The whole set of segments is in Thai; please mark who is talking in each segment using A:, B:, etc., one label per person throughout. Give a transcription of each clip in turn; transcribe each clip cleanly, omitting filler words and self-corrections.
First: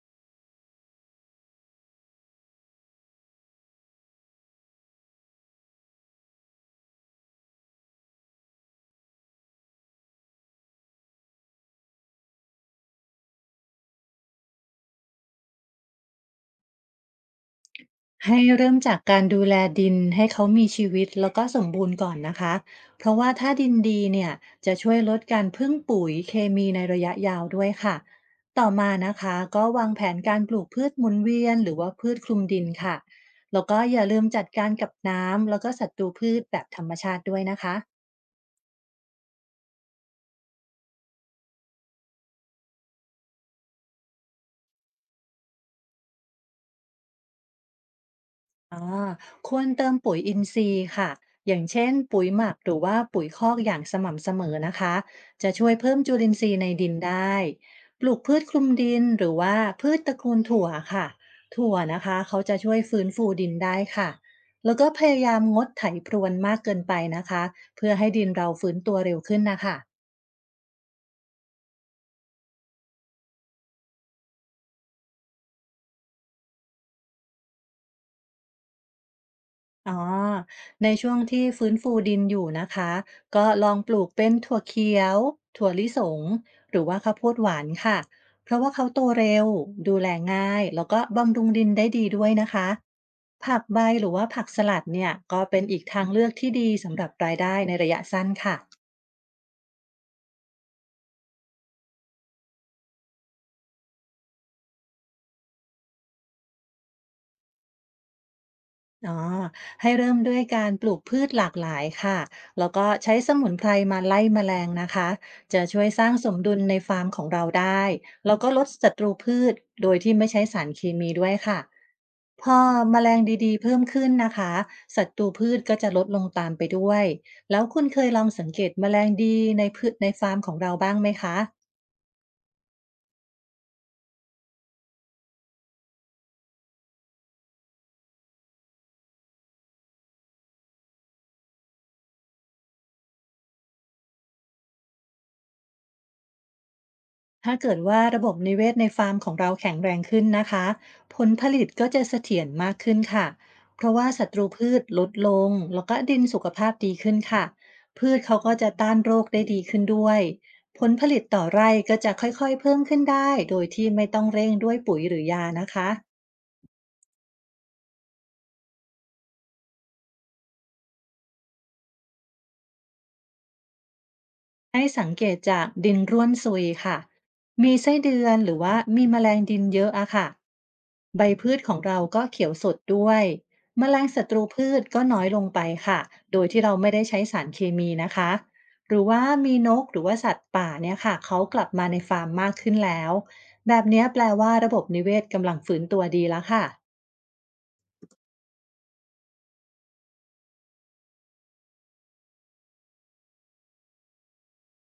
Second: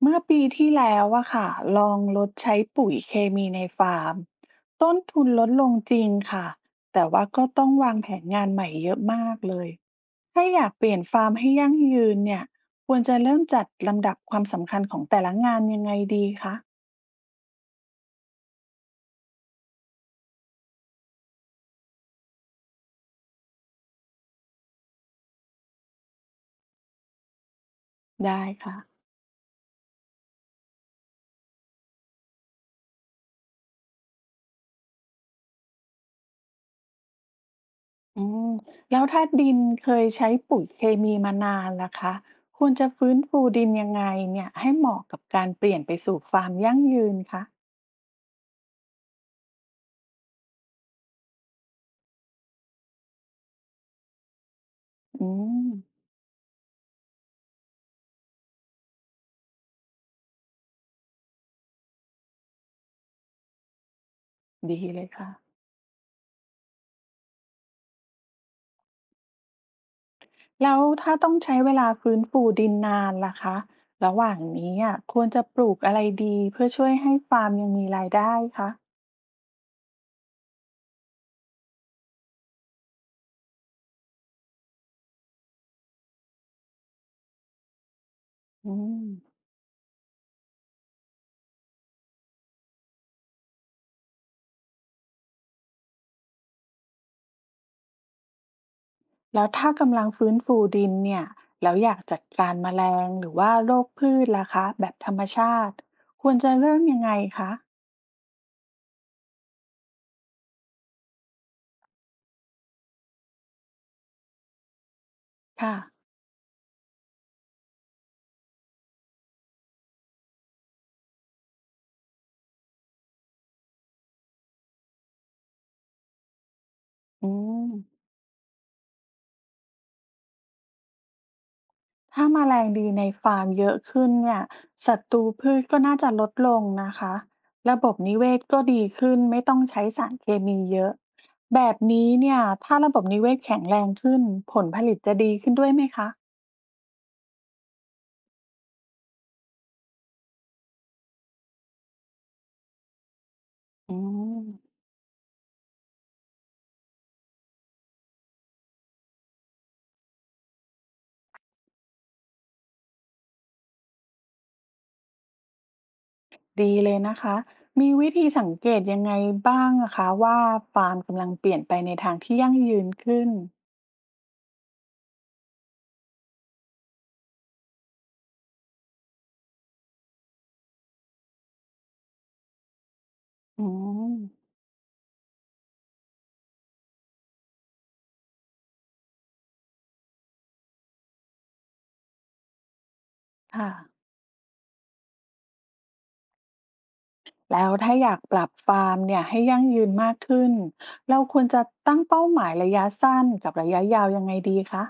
A: เมื่อปีที่แล้วอะค่ะลองลดใช้ปุ๋ยเคมีในฟาร์มต้นทุนลดลงจริงค่ะแต่ว่าก็ต้องวางแผนงานใหม่เยอะมากเลยถ้าอยากเปลี่ยนฟาร์มให้ยั่งยืนเนี่ยควรจะเริ่มจัดลำดับความสำคัญของแต่ละงานยังไงดีคะ
B: ให้เริ่มจากการดูแลดินให้เขามีชีวิตแล้วก็สมบูรณ์ก่อนนะคะ เพราะว่าถ้าดินดีเนี่ยจะช่วยลดการพึ่งปุ๋ยเคมีในระยะยาวด้วยค่ะ
A: ได้
B: ต่อ
A: ค่ะ
B: มานะคะก็วางแผนการปลูกพืชหมุนเวียนหรือว่าพืชคลุมดินค่ะ แล้วก็อย่าลืมจัดการกับน้ำแล้วก็ศัตรูพืชแบบธรรมชาติด้วยนะคะ
A: อืมแล้วถ้าดินเคยใช้ปุ๋ยเคมีมานานล่ะคะควรจะฟื้นฟูดินยังไงเนี่ยให้เหมาะกับการเปลี่ยนไปสู่ฟาร์มยั่งยืนคะ
B: อ่าควรเติมปุ๋ยอินทรีย์ค่ะอย่างเช่นปุ๋ยหมักหรือว่าปุ๋ยคอกอย่างสม่ำเสมอนะคะ
A: อื
B: จะ
A: ม
B: ช่วยเพิ่มจุลินทรีย์ในดินได้ปลูกพืชคลุมดินหรือว่าพืชตระกูลถั่วค่ะถั่วนะคะเขาจะช่วยฟื้นฟูดินได้ค่ะแล้ว
A: ดี
B: ก็พ
A: เลย
B: ยา
A: ค่ะ
B: ยามงดไถพรวนมากเกินไปนะคะเพื่อให้ดินเราฟื้นตัวเร็วขึ้นนะคะ
A: แล้วถ้าต้องใช้เวลาฟื้นฟูดินนานล่ะคะระหว่างนี้อ่ะควรจะปลูกอะไรดีเพื่อช่วยให้ฟาร์มยังมีรายได้คะ
B: อ๋อ ในช่วงที่ฟื้นฟูดินอยู่นะคะ ก็ลองปลูกเป็นถั่วเขียวถั่วลิสงหรือว่าข้าวโพดหวานค่ะ เพราะว่า
A: อื
B: เขาโต
A: ม
B: เร็ว ดูแลง่าย แล้วก็บำรุงดินได้ดีด้วยนะคะ ผักใบหรือว่าผักสลัดเนี่ยก็เป็นอีกทางเลือกที่ดีสำหรับรายได้ในระยะสั้นค่ะ
A: แล้วถ้ากำลังฟื้นฟูดินเนี่ยแล้วอยากจัดการแมลงหรือว่าโรคพืชล่ะคะแบบธรรมชาติควรจะเริ่มยังไงคะ
B: อ๋อให้เริ่มด้วยการปลูกพืชหลากหลายค่ะแล้วก็ใช้สมุนไพรมาไล่แมลงนะคะจะ
A: ค่ะ
B: ช่วยสร้างสมดุลในฟาร์มของเราได้แล้วก็ลดศัตรูพืชโดยที่ไม่ใช้สารเคมีด้วยค่ะพอแมลงดีๆเพิ่มขึ้นนะคะศัตรูพืชก็จะลดลงตามไปด้วย
A: อื
B: แล้ว
A: ม
B: คุณเคยลองสังเกตแมลงดีในพืชในฟาร์มของเราบ้างไหมคะ
A: ถ้าแมลงดีในฟาร์มเยอะขึ้นเนี่ยศัตรูพืชก็น่าจะลดลงนะคะระบบนิเวศก็ดีขึ้นไม่ต้องใช้สารเคมีเยอะแบบนี้เนี่ยถ้าระบบนิเวศแข็งแรงขึ้นผลผลิตจะดีขึ้นด้วยไหมคะ
B: ถ้าเกิดว่าระบบนิเวศในฟาร์มของเราแข็งแรงขึ้นนะคะผลผลิตก็จะเสถียรมากขึ้นค่ะเพ
A: อื
B: ราะว่าศัต
A: ม
B: รูพืชลดลงแล้วก็ดินสุขภาพดีขึ้นค่ะพืชเขาก็จะต้านโรคได้ดีขึ้นด้วยผลผลิตต่อไร่ก็จะค่อยๆเพิ่มขึ้นได้โดยที่ไม่ต้องเร่งด้วยปุ๋ยหรือยานะคะ
A: ดีเลยนะคะมีวิธีสังเกตยังไงบ้างอะคะว่าฟาร์มกำลังเปลี่ยนไปในทางที่ยั่งยืนขึ้น
B: ให้สังเกตจากดินร่วนซุยค่ะ มีไส้เดือนหรือว่ามีแมลงดินเยอะอะค่ะ ใบพืชของเราก็เขียวสดด้วย
A: อื
B: แมลงศัตรู
A: ม
B: พืชก็น้อยลงไปค่ะ โดยที่เราไม่ได้ใช้สารเคมีนะคะ หรือว่ามีนกหรือว่าสัตว์ป่าเนี่ยค่ะ เขากลับมาในฟาร์มมากขึ้นแล้ว
A: ค่ะ
B: แบบเนี้ยแปลว่าระบบนิเวศกำลังฟื้นตัวดีแล้วค่ะ
A: แล้วถ้าอยากปรับฟาร์มเนี่ยให้ยั่งยืนมากขึ้นเราควรจะตั้งเป้าหมายระยะสั้นกับระยะยาวยังไงดีคะ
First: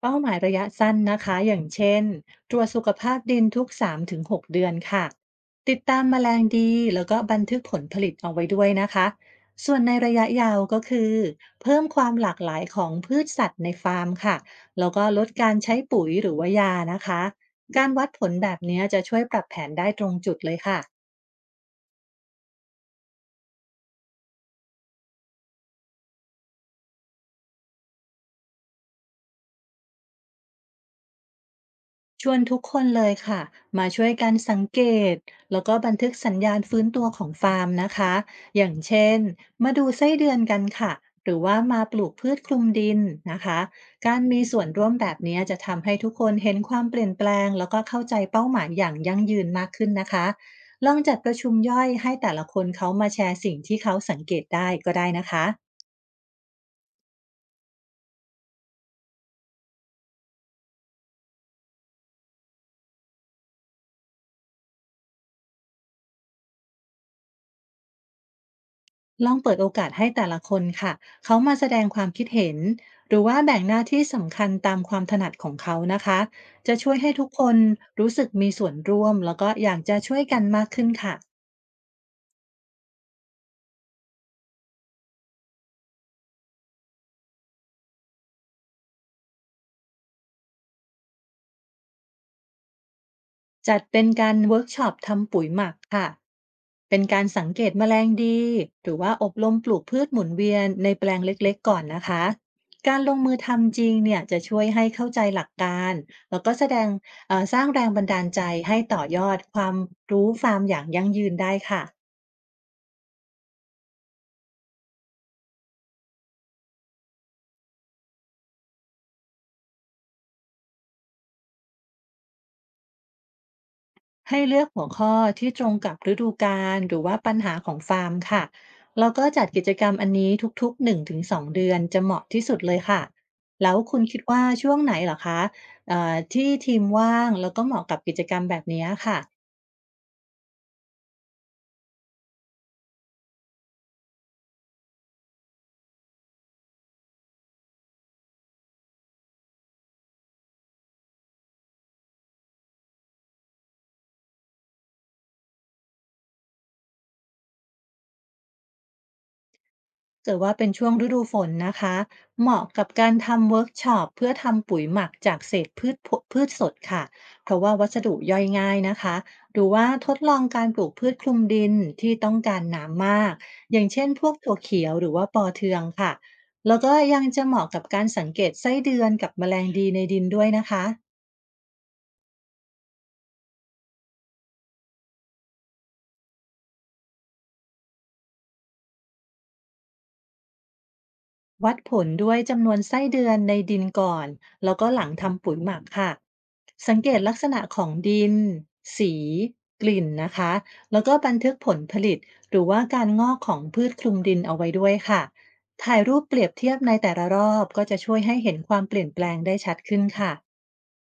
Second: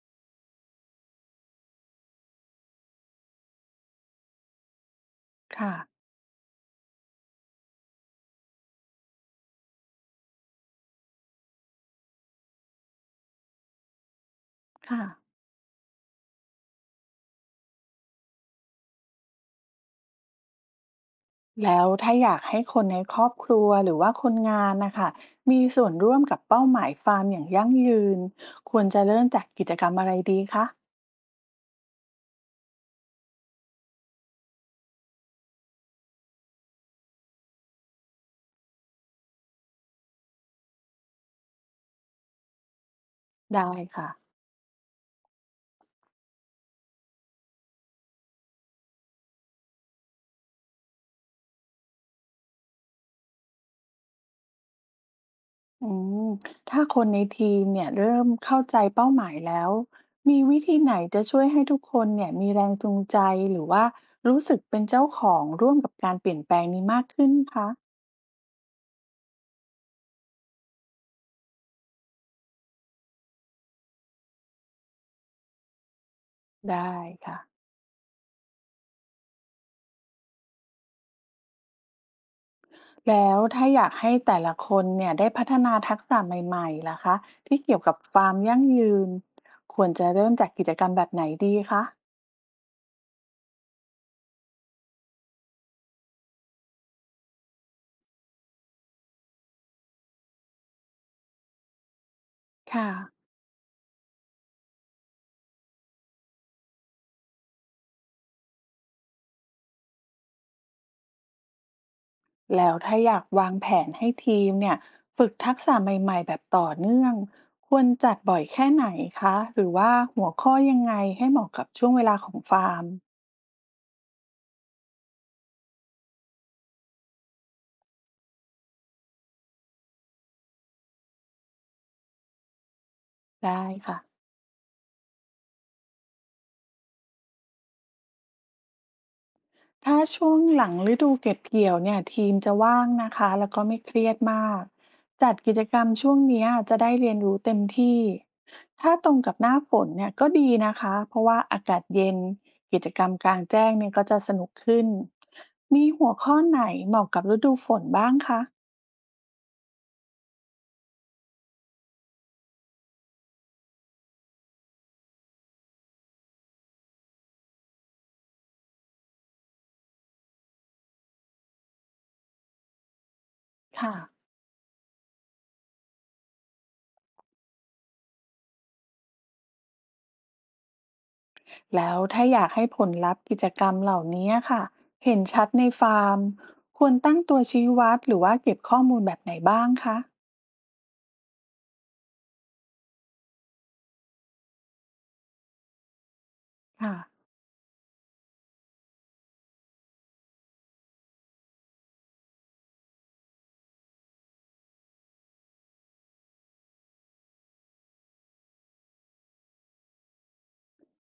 B: เป้าหมายระยะสั้นนะคะอย่างเช่นตรวจสุขภาพดินทุก3-6เดือนค่ะ
A: ค่ะ
B: ติดตามแมลงดีแล้วก็บันทึกผลผลิตเอาไว้ด้วยนะคะส่วนในระยะยาวก็คือเพิ่มความหลากหลายของพืชสัตว์ในฟาร์มค่ะแล้ว
A: ค่ะ
B: ก็ลดการใช้ปุ๋ยหรือว่ายานะคะการวัดผลแบบเนี้ยจะช่วยปรับแผนได้ตรงจุดเลยค่ะ
A: แล้วถ้าอยากให้คนในครอบครัวหรือว่าคนงานนะคะมีส่วนร่วมกับเป้าหมายฟาร์มอย่างยั่งยืนควรจะเริ่มจากกิจกรรมอะไรดีคะ
B: ชวนทุกคนเลยค่ะมาช่วยกันสังเกตแล้วก็บันทึกสัญญาณฟื้นตัวของฟาร์มนะคะอย่างเช่นมาดูไส้เดือนกันค่ะหรือว่ามาปลูกพืชคลุมดินนะคะ
A: ได้ค่ะ
B: การมีส่วนร่วมแบบนี้จะทำให้ทุกคนเห็นความเปลี่ยนแปลงแล้วก็เข้าใจเป้าหมายอย่างยั่งยืนมากขึ้นนะคะลองจัดประชุมย่อยให้แต่ละคนเขามาแชร์สิ่งที่เขาสังเกตได้ก็ได้นะคะ
A: อืมถ้าคนในทีมเนี่ยเริ่มเข้าใจเป้าหมายแล้วมีวิธีไหนจะช่วยให้ทุกคนเนี่ยมีแรงจูงใจหรือว่ารู้สึกเป็นเจ้าของร่วมกับการเปลี่ยนแปลงนี้มากขึ้นคะ
B: ลองเปิดโอกาสให้แต่ละคนค่ะเขามาแสดงความคิดเห็นหรือว่าแบ่งหน้าที่สำคัญตามความถนัดของเขานะคะจะช่
A: ได้
B: วยให้ทุก
A: ค่ะ
B: คนรู้สึกมีส่วนร่วมแล้วก็อยากจะช่วยกันมากขึ้นค่ะ
A: แล้วถ้าอยากให้แต่ละคนเนี่ยได้พัฒนาทักษะใหม่ๆล่ะคะที่เกี่ยวกับฟาร์มยั่งยืนควรจะเริ่มจากกิจกรรมแบบไหนดีคะ
B: จัดเป็นการเวิร์กช็อปทำปุ๋ยหมักค่ะ เป็นการสังเกตแมลงดีหรือว่าอบรมปลูกพืชหมุนเวียนในแปลงเล็กๆก่อนนะคะ
A: ค่ะ
B: การลงมือทำจริงเนี่ยจะช่วยให้เข้าใจหลักการแล้วก็แสดงสร้างแรงบันดาลใจให้ต่อยอดความรู้ฟาร์มอย่างยั่งยืนได้ค่ะ
A: แล้วถ้าอยากวางแผนให้ทีมเนี่ยฝึกทักษะใหม่ๆแบบต่อเนื่องควรจัดบ่อยแค่ไหนคะหรือว่าหัวข้อยังไงให้เหมาะกับช่วงเวลาของฟาร์ม
B: ให้เลือกหัวข้อที่ตรงกับฤดูกาลหรือว่าปัญหาของฟาร์มค่ะแล้วก็จัดกิจกรรมอันนี้ทุกๆ1-2เดือนจะเหมาะที่สุดเลยค่ะ
A: ได้
B: แล้วคุ
A: ค่ะ
B: ณคิดว่าช่วงไหนเหรอคะที่ทีมว่างแล้วก็เหมาะกับกิจกรรมแบบนี้ค่ะ
A: ถ้าช่วงหลังฤดูเก็บเกี่ยวเนี่ยทีมจะว่างนะคะแล้วก็ไม่เครียดมากจัดกิจกรรมช่วงเนี้ยจะได้เรียนรู้เต็มที่ถ้าตรงกับหน้าฝนเนี่ยก็ดีนะคะเพราะว่าอากาศเย็นกิจกรรมกลางแจ้งเนี่ยก็จะสนุกขึ้นมีหัวข้อไหนเหมาะกับฤดูฝนบ้างคะ
B: เกิดว่าเป็นช่วงฤดูฝนนะคะเหมาะกับการทำเวิร์กช็อปเพื่อทำปุ๋ยหมักจากเศษพืชผลพืชสดค่ะเพราะว่าวัสดุย่อยง่ายนะคะหรือว่าทดลองการปลูกพืชคลุมดินที่ต้องการน้ำมากอย่าง
A: ค่ะ
B: เช่นพวกถั่วเขียวหรือว่าปอเทืองค่ะแล้วก็ยังจะเหมาะกับการสังเกตไส้เดือนกับแมลงดีในดินด้วยนะคะ
A: แล้วถ้าอยากให้ผลลัพธ์กิจกรรมเหล่านี้ค่ะเห็นชัดในฟาร์มควรตั้งตัวชี้วัดหรือว่าเก็บข้อมูลแบบไหนบ้างคะ
B: วัดผลด้วยจำนวนไส้เดือนในดินก่อนแล้วก็หลังทำปุ๋ยหมักค่ะ
A: ค่ะ
B: สังเกตลักษณะของดินสีกลิ่นนะคะแล้วก็บันทึกผลผลิตหรือว่าการงอกของพืชคลุมดินเอาไว้ด้วยค่ะ ถ่ายรูปเปรียบเทียบในแต่ละรอบก็จะช่วยให้เห็นความเปลี่ยนแปลงได้ชัดขึ้นค่ะ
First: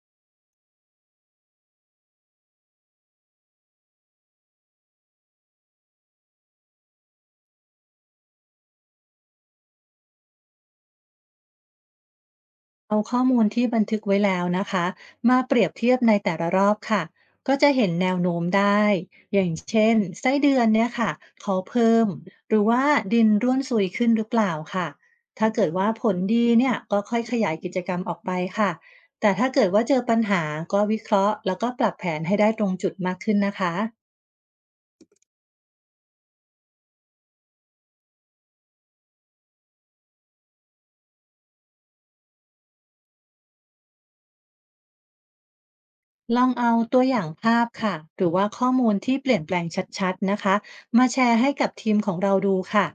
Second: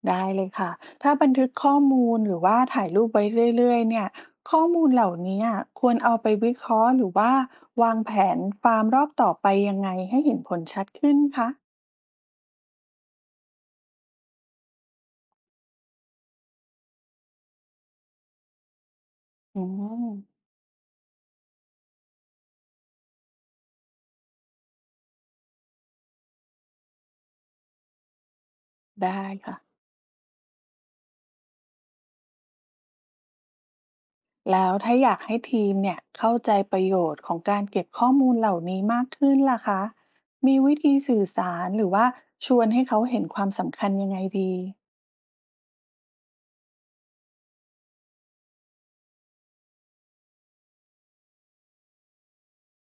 A: ได้เลยค่ะถ้าบันทึกข้อมูลหรือว่าถ่ายรูปไว้เรื่อยๆเนี่ยข้อมูลเหล่านี้ควรเอาไปวิเคราะห์หรือว่าวางแผนฟาร์มรอบต่อไปยังไงให้เห็นผลชัดขึ้นคะ
B: เอาข้อมูลที่บันทึกไว้แล้วนะคะมาเปรียบเทียบในแต่ละรอบค่ะก็จะเห็นแนวโน้มได้อย่าง
A: อื
B: เช่น
A: ม
B: ไส้เดือนเนี่ยค่ะเขาเพิ่มหรือว่าดินร่วนซุยขึ้นหรือเปล่าค่ะถ้าเกิดว่าผลดีเนี่ยก็ค่อยขยายกิจกรรมออกไปค่ะ
A: ได้
B: แต่ถ้า
A: ค่ะ
B: เกิดว่าเจอปัญหาก็วิเคราะห์แล้วก็ปรับแผนให้ได้ตรงจุดมากขึ้นนะคะ
A: แล้วถ้าอยากให้ทีมเนี่ยเข้าใจประโยชน์ของการเก็บข้อมูลเหล่านี้มากขึ้นล่ะคะมีวิธีสื่อสารหรือว่าชวนให้เขาเห็นความสำคัญยังไงดี
B: ลองเอาตัวอย่างภาพค่ะหรือว่าข้อมูลที่เปลี่ยนแปลงชัดๆนะคะมาแชร์ให้กับทีมของเราดูค่ะ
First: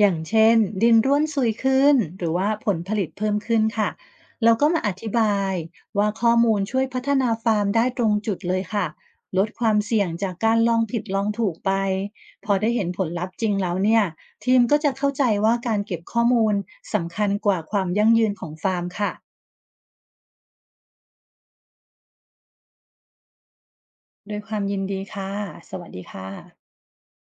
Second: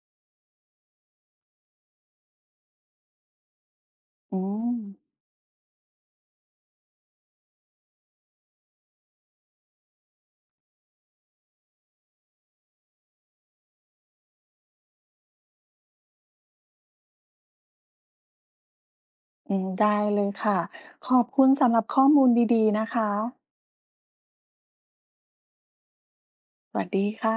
B: อย่างเช่นดินร่วนซุยขึ้นหรือว่าผลผลิตเพิ่มขึ้นค่ะ
A: อื
B: แล้วก็
A: ม
B: มาอธิบายว่าข้อมูลช่วยพัฒนาฟาร์มได้ตรงจุดเลยค่ะลดความเสี่ยงจากการลองผิดลองถูกไปพอได้เห็นผลลัพธ์จริงแล้วเนี่ยทีมก็จะเข้าใจว่าการเก็บข้อมูลสำคัญกว่าความยั่งยืนของฟาร์มค่ะ
A: อืมได้เลยค่ะขอบคุณสำหรับข้อมูลดีๆนะคะ
B: ด้วยความยินดีค่ะสวัสดีค่ะ
A: สวัสดีค่ะ